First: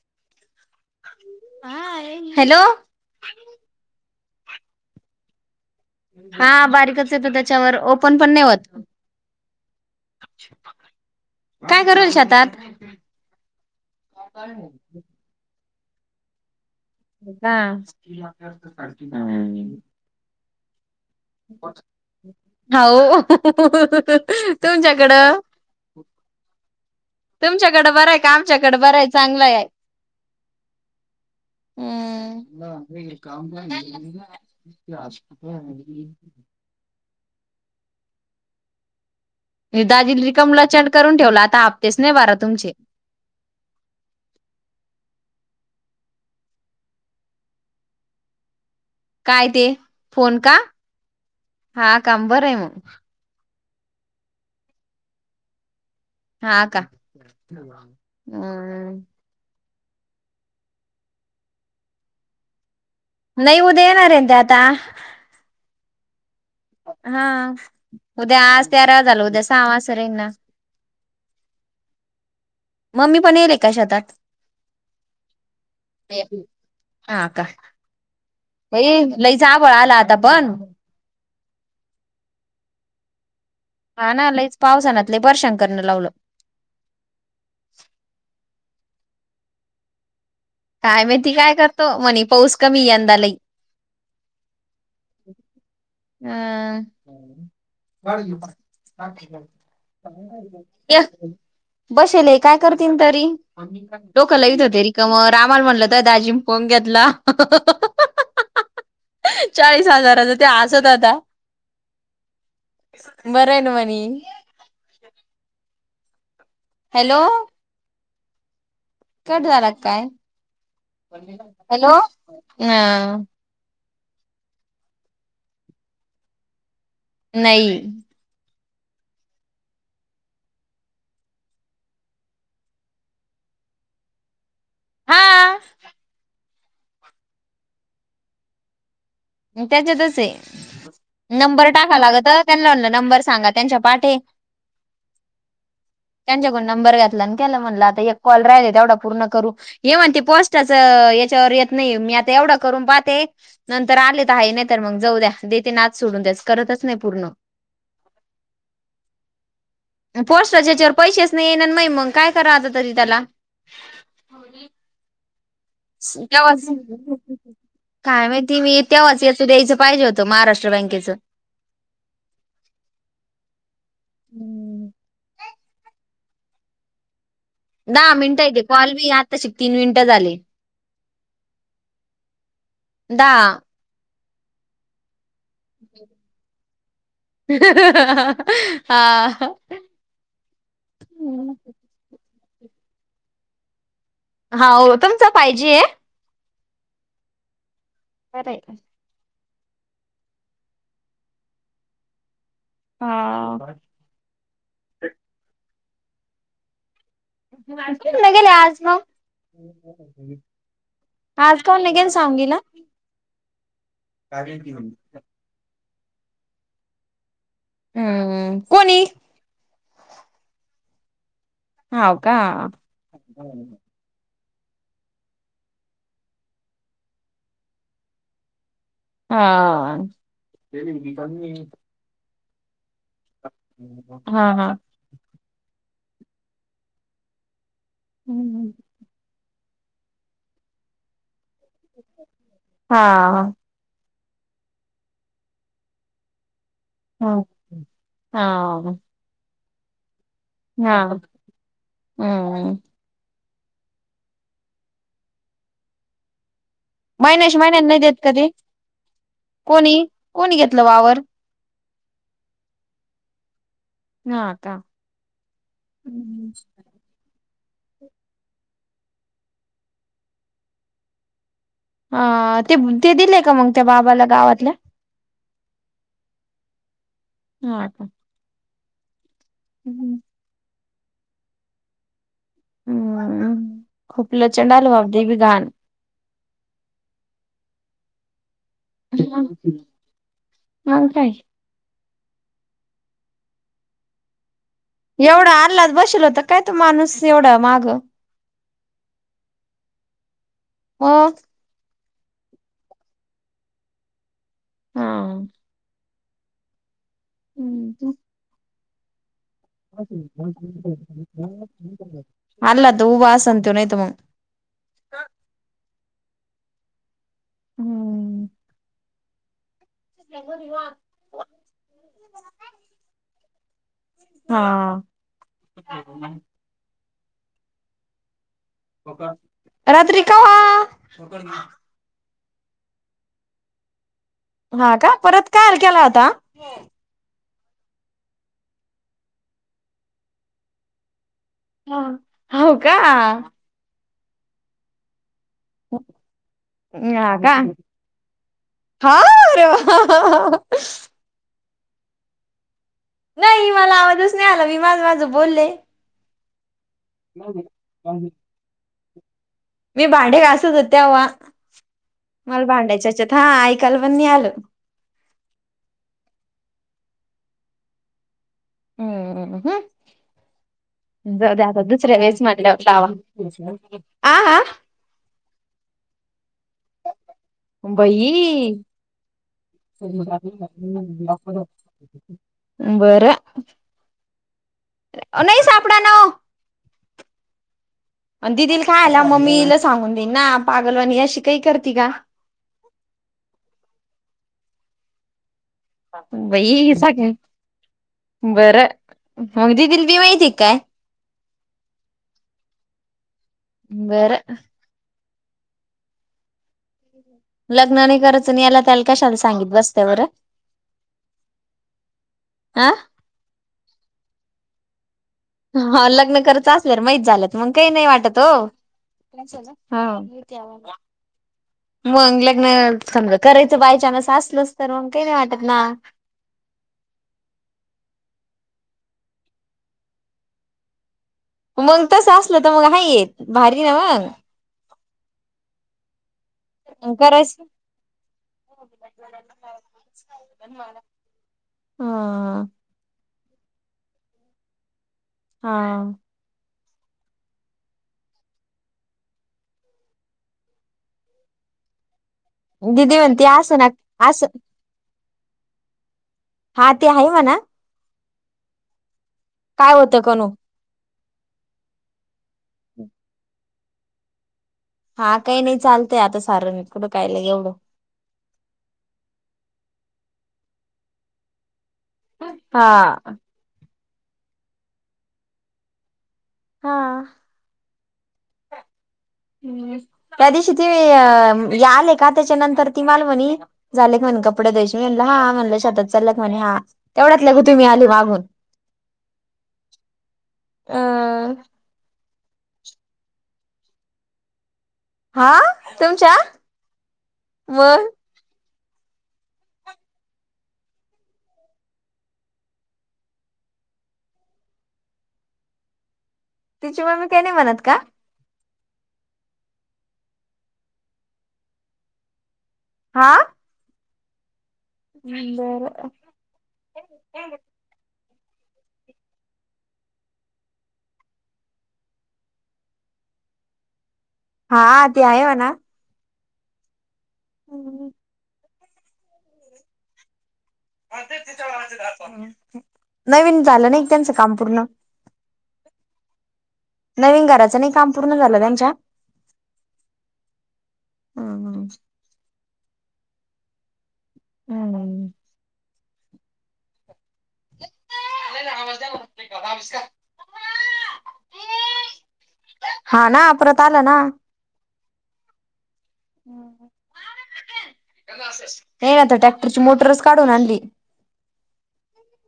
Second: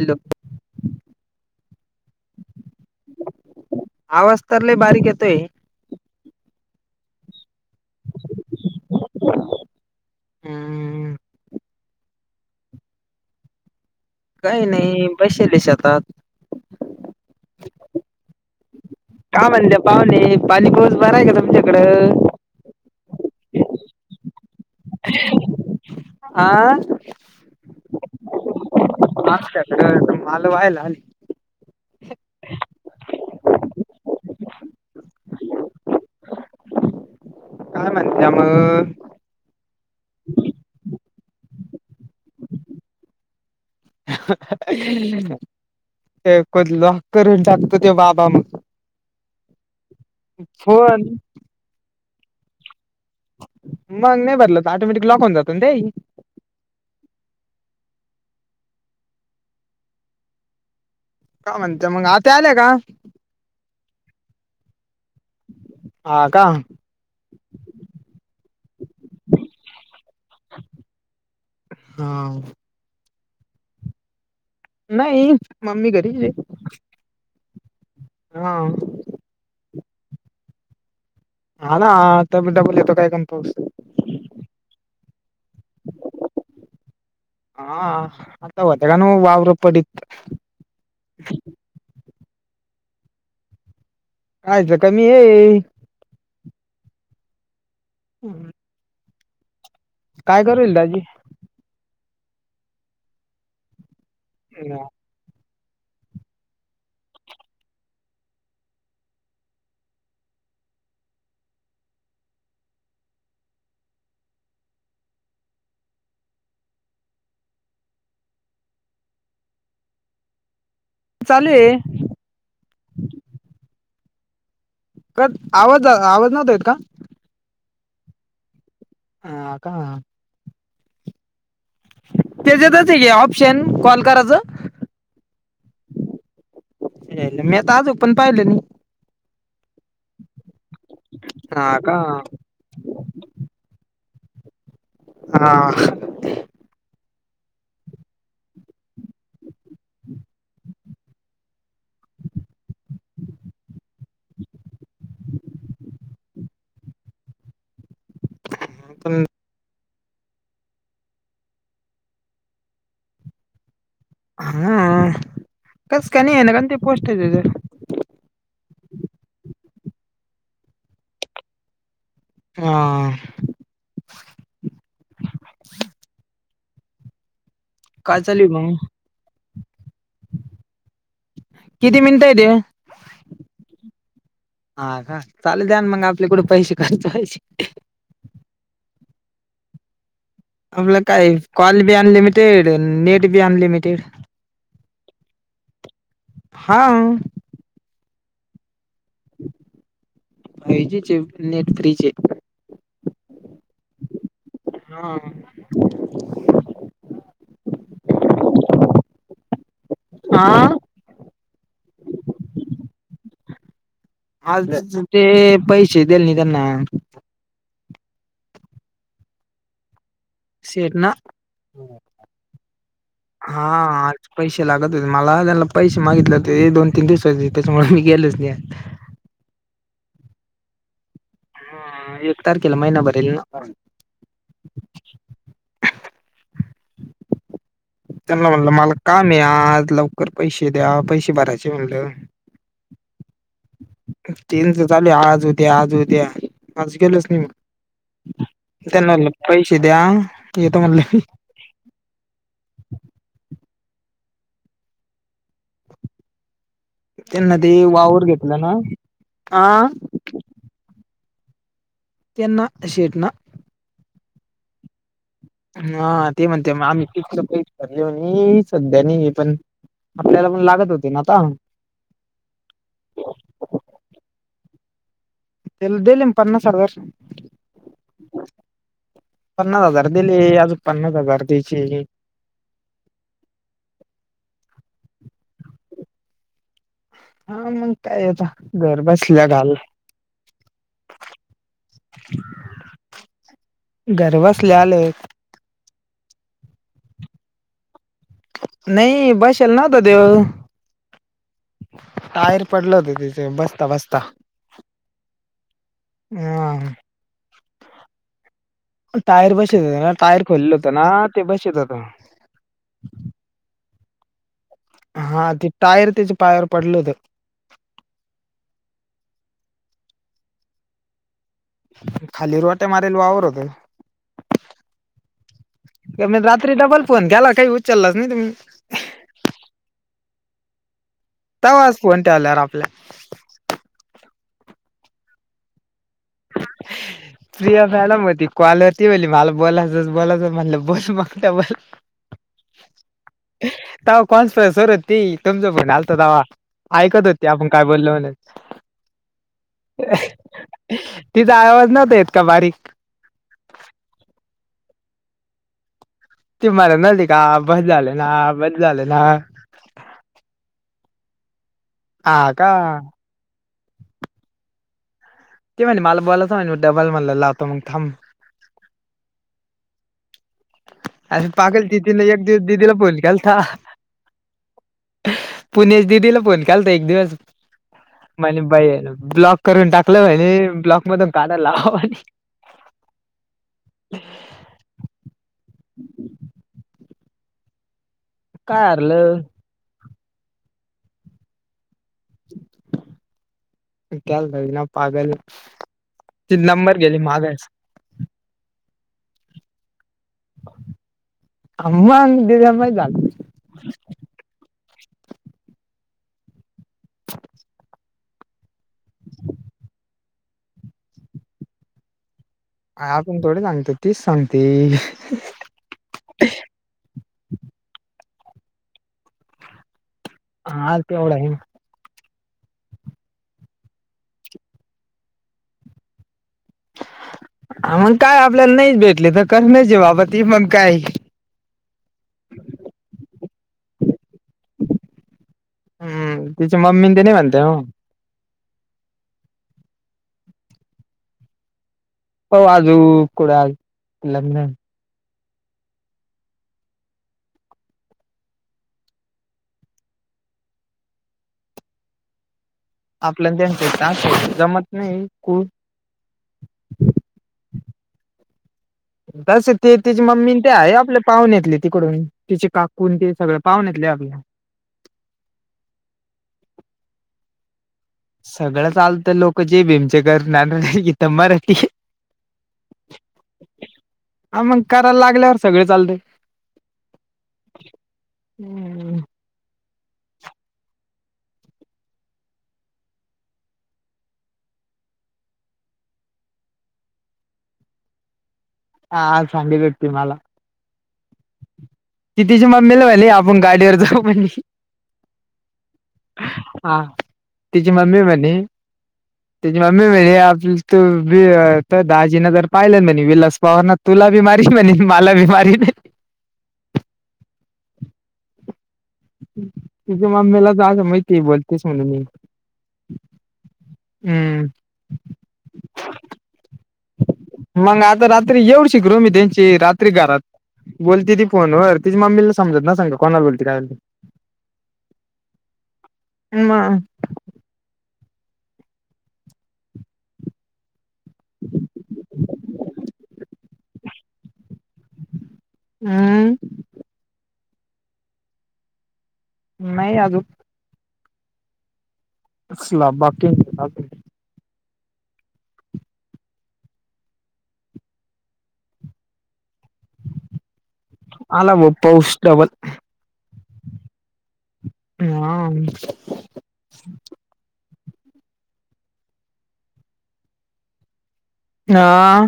Hello hello आवाज तर लय बारीक येतोय. हा बारीकच येतोय. त्या ओपन पण नाही होत. हम्म काय करूल शेतात. काही नाही बसेले शेतात. ह्ं का म्हणत्या पाहुणे, पाणी पाऊस बरा आहे का तुमच्याकडं? हो तुमच्याकडं. आ तुमच्याकडं बरं आहे का आमच्याकडं बरं आहे चांगलं आहे. आमच्याकडे माल व्हायला आली [unintelligible] [unintelligible] काय म्हणत्या मग? दाजी रिकामलचांड करून ठेवला आता. नाही [inaudible] बारा तुमचे हे [unintelligible] करून टाकतो ते बाबा मग काय ते फोन का? फोन हा काम बरं आहे मग. मग नाही बरलं तर ऑटोमॅटिक लॉक होऊन जातो ना ते. हा का हम् काय म्हणते मग आता आल्या का? नाही उद्या येणार आहे ते आता. हा का हा उद्या आज तेरा झालं उद्या सहावा निघणार. हा पण गेलाय का शेतात. नाही मम्मी घरीचय. हा का बाई लयच आभाळ आला आता पण. हा ना त्याडबल येतो काय कर. हा ना लयच पावसानातले परेशान करण लावलं. वतेगण वावर पडीत. काय माहिती काय करतो म्हणे पाऊस कमी यंदा लई. कायच कमी आहे. हं हम्म. काय करू राहील दाजी? बसेले काय करतील तरी. डोक लावीत होते रिकम रामाला म्हणलं होता दाजी फोन घेतला. चाळीस हजाराच ते हासत आता बर आहे ना म. हॅलो हॅलो कट झाला की काय? चालू आहे हॅलो हम्म का आवाज आवाज नव्हता येत का? नाही. हा का त्याच्यातच आहे ऑप्शन कॉल करायचं? हा मी आता आलो पण पाहिलं नाही. त्याच्यातच आहे. नंबर हा का टाका लागत त्यांना म्हनलं नंबर सांगा त्यांच्या पाठ हा त्यांच्याकडून नंबर घ्या. म्हता कॉल राहिल तेवढा पूर्ण करू हि म्हणते पोस्टाच याच्यावर येत नाही मी आता एवढं करून पाहते नंतर आले तर आहे नाही तर मग जाऊ द्या देते नाद सोडून त्याचं करतच नाही पूर्ण हम पोस्टाच्या ह्याच्यावर पैसेच नाही येणार मा मग काय करा आता तरी त्याला हा कस का नाही आहे ना का ते पोस्ट आहे त्याच्यात काय माहिती मी त्या वाच याच [unintelligible] द्यायचं पाहिजे होत महाराष्ट्र बँकेच हा हम्म दहा काय चालू मिनिटं हाय आहे मग? कॉल बी आताचि तीन मिनिटं झाले किती मिनिटं आहे ते दहा हा का चालेल त्यांन मग आपलं कुठे पैसे खर्च व्हायचे हा आपलं काय कॉल बी अनलिमिटेड नेट बी अनलिमिटेड हा होय तुमच फायजी हाय हा [unintelligible] फायजीचे नेट फ्रीच हे हा हा गेले आज मग आ आज का निघेल सांगलीला आज ते पैसे दिलं नाही त्यांना हम्म कोणी शेठ ना हाव का हा आज पैसे लागत होते मला त्यांना पैसे मागितले होते दोन तीन दिवस त्याच्यामुळे मी गेलच नाही हा एक तारखेला महिनाभर हा हा त्यांना म्हणलं मला काम या आज लवकर पैसे द्या पैसे भरायचे म्हणलं हा देना तर झालयं आज उद्या आज उद्या माझ गेलंच नाही मग हा त्यांना पैसे द्या येतो हा म्हणलं मी हम्म त्यांना मायनस ते मायनस नाही देत वावर का ते घेतलं ना हा कोणी कोणी घेतलं वावर त्यांना शेट ना हा का हा ते म्हणते आम्ही अली म्ह सध्यानी पण आपल्याला पण लागत होते ना आता हा ते ते दिलेय का मग त्या बाबाला गावातल्या दिले ना पन्नास हजार हा का पन्नास हजार हम्म दिले अजून पन्नास हजार द्यायचे हम खूप लोचांड आलं बाबा दि [unintelligible] हा मग काय आता घर बसल्या घा मग काय घरबसल्या एवढं अल्लाद बशीला होता काय तो माणूस एवढ्या मागं नाही बसला नव्हता त्यो हो. टायर पडलं होत, तिथे बसता बसता. हा. [unintelligible] हम अ. टायर बसत होत ना टायर खोललं होतं ना ते बसत होत [unintelligible] अलगत उभा असन त्यो नाहीतर मग हा, ते टायर त्याच्या पायावर पडलं होत. हम. तोवर ह्यो [unintelligible] खालील वाट्या मारील वावर होत. हा मी [unintelligible] रात्री डबल फोन केला, काही उचललाच नाही तुम्ही? रात्री कवा [unintelligible] केल्यावर आपल्या हा का, परत काय झालं केला होता? फ्री झाल्यावर मग ती कॉलवरती बोली, मला बोलायचय बोलायचय म्हणलं बोल मग. डबल हो का, हा. तवा कॉन्सफरन्सवर होती, तुमचा फोन आलता तवा ऐकत हा होती, का आपण काय बोललो म्हणून. हा आरे वा! हा हा हा. तिचा आवाज नव्हता येतं, का बारीक? नाही मला आवाजच नाही आला, मी माझ माझ बोलले. तुम्हाला म्हनली का? बस झालं ना बस झालं ना. मी भांडे घासत होते तेव्हा हा मला का भांडायच्या हेच्यात हा ऐकायला पण नाही आलं. ते म्हणली मला बोलायचं म्हणली, मग डबल म्हणलो लावतो मग थांब. ह हम. अशी जाऊ द्या, आता पागल दुसऱ्या तिनं वेळेस एक दिवस म्हटल्यावर दिदीला लावा फोन केलता आ हा. पुणेस दिदीला फोन केलता? एक दिवस. बई! म्हणे बाई ब्लॉक करून टाकलं म्हणे ब्लॉक मधून काढायला लावा म्हणे [unintelligible] बरं. नाही सा [unintelligible] आणि दिदिला काय सांग ना हरलं मम्मीला सांगून देईन ना, पागलवानी अशी का ही करते का? ते कळायला पाहिजे ना, पागल ये. ति बाई नंबर गेली सागे मागायच. बरं मग दिदिला बी माहितीय काय? अन मग दिदीला माहित झालं. बरं. लग्न नाही करायच, अन याला त्याला कशाला सांगित बसत्या बरं. [inaudible] आपण थोडे सांगतो, तिच सांगते. हा लग्न करत असल्यावर माहीत झालं, त मग काही नाही वाटत हो हा. विचारा हा तेवढा आहे मग [unintelligible] समज करायच बायचान्स असलच तर, मग काही नाही वाटत ना? मग काय आपल्याला नाहीच भेटले तर, करण्याची बाबत मग काय? मग तसं असलं, तर मग हा ये भारी ना मग. हम तिच्या मम्मी मग ते नाही करायच म्हणत्या हो. [unintelligible] हो, हा [unintelligible] लग्न. हा. दिदी म्हणते आपल्या असं ना तेच असं [unintelligible] जमत नाही कु हा ते आहे म्हणा तस काय ते होतं तिची कणू मम्मी ते आहे आपल्या पाहून येतली तिकडून तिचे काकून ते सगळ पाहून येतले आपल्या हा काही नाही चालतय आता सारकडं कायला एवढं सगळं चालत लोक जे भिमचे घरन आलो इथे मराठी हाय हा. हा मग करायला लागल्यावर सगळ चालत हा. हम्म. त्या दिवशी ते आले का त्याच्यानंतर ती मालमनी झाली का म्हण कपड [unintelligible] म्हणला हा म्हणलं शतात चालला म्हणे हा तेवढाच ल ग तुम्ही आले मागून हा [unintelligible] भेटतोय मला अह कितीची [unintelligible] म्हणाली आपण गाडीवर जाऊ म्हणाली हा तुमच्या हा म [inaudible] त्यांची मम्मी म्ह आप तू दहाजी ना जर पाहिलं विलास पवार न तुला बी मा रील म्हणे मला बी मारील तिची मम्मी काय नाही म्हणत का? तुझ्या मम्मीला जां माहिती आहे बोलतेस म्हणून मी हा हम्म. बरं एवढी गृहमी त्यांची रात्री घरात बोलती ती फोन वर तिची मम्मीला समजत ना सांग कोणाला बोलते काय हा ते आहे म्हणा म हम्म नवीन झालं नाही त्यांचं काम पूर्ण हम्म. नवीन घराचं नाही काम पूर्ण झालं त्यांच्या नाही अजून हम्म हम्म. स्लॅब बाकी आहे अजून हम्म. [unintelligible] आला बग पाऊस [unintelligible] हा ना परत आलं ना. हा नाही ना आता टॅक्टरची मोटरच काढून आणली हा.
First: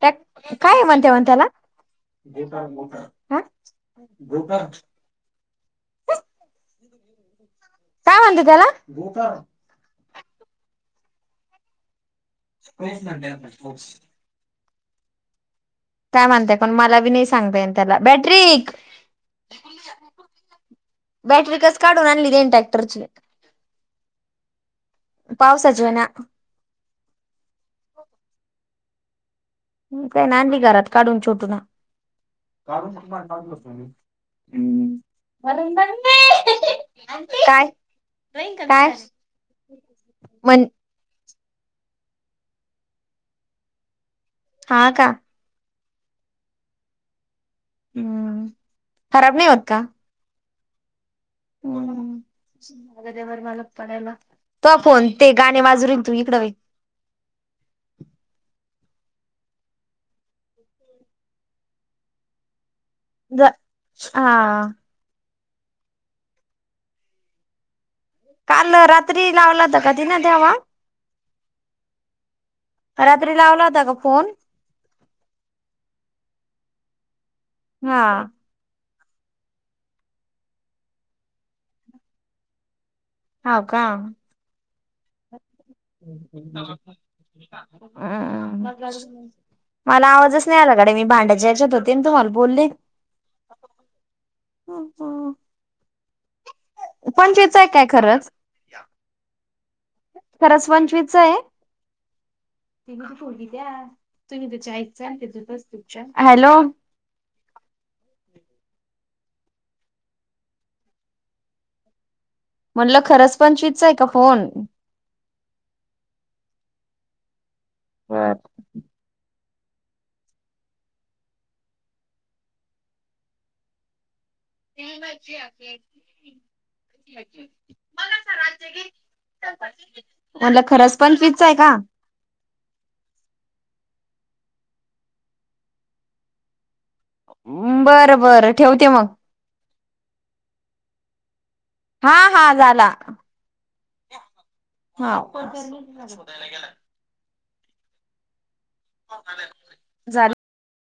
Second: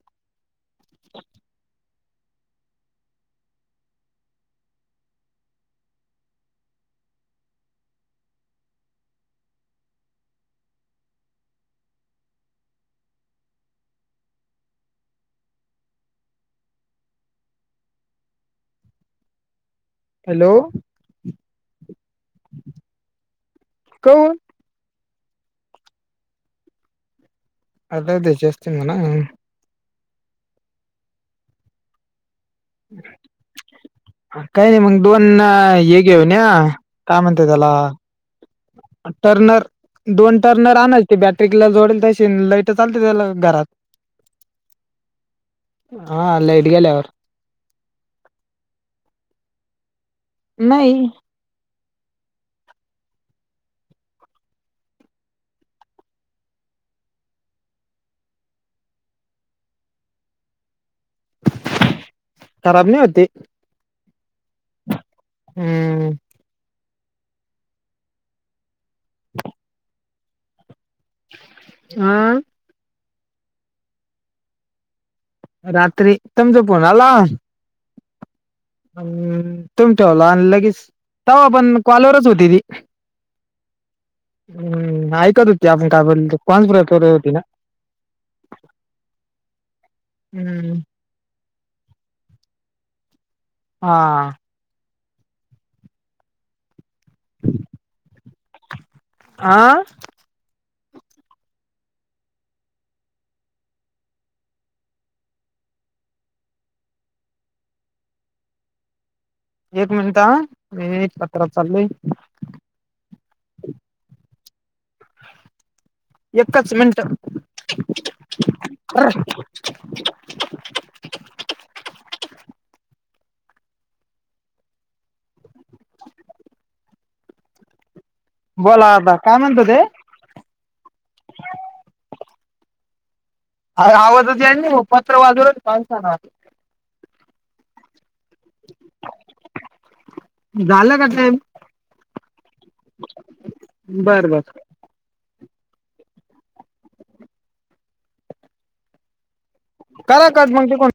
त्या काय आहे म्हणते म्हण त्याला मोटर मोटर अह मोटर काय म्हणते त्याला? मोटर [unintelligible] काय म्हणताय कोण मला बी नाही सांगतायन त्याला बॅटरी हॅलो. बॅटरी कस काढून त्यानं ट्रॅक्टरची काऊन? पावसाजव ना [unintelligible] ते जास्ती म्हणा काय नाय आणली घरात काढून छोटून काही नाही मग दोन हे घेऊन या काय म्हणते त्याला काय टर्नर दोन म्हण टर्नर आणल ते बॅट पिकला जोडेल तसे लाईट चालते त्याला घरात. हा, का? हा लाईट गेल्यावर. हम खराब नाही होत का? नाही. हो, ना. [unintelligible] मला पयला तो फोन ते गाणे [unintelligible] तू इकड हुय. [inaudible] खराब नाही होते ते हा हम. काल रात्री लावलाता, कधी ना तेवा? आ. रात्री लावला होता, का फोन? रात्री तुमचा फोन आला. हा. अम तुम्ही ठेवला, आणि लगेच तवा पण काँलवरच होती ती. हो, का? हम नाही करत. [unintelligible] आ मला आवाजच नाही हम्म आला गडे मी भांड्याच्या याच्यात होते ना, तुम्हाला बोलले. हा. हो. पंचेच आहे काय? खरचं, आ खरच पंच विचय. [unintelligible] द्या तुम्ही [unintelligible] हॅलो! [unintelligible] एक मिनिट ह, मी एक [unintelligible] चाललयं. म्हटलं खरंच, पंचवीस चा हाय का फोन? एकचं मिनट. म्हणलं [unintelligible] [unintelligible] [unintelligible] मला करा, बोला आता काय म्हणतो ते [unintelligible] म्हणलं खरंच पंचवीसचं आहे का? अरे, आवाजचं याय नाही म पत्र वाजवल बरं बरं ठेवते, मग. झालं का टाईम? हा हा, झाला. बरं बरं. हा [unintelligible] शोधायला गेला. [unintelligible] करा झाला कट [unintelligible] को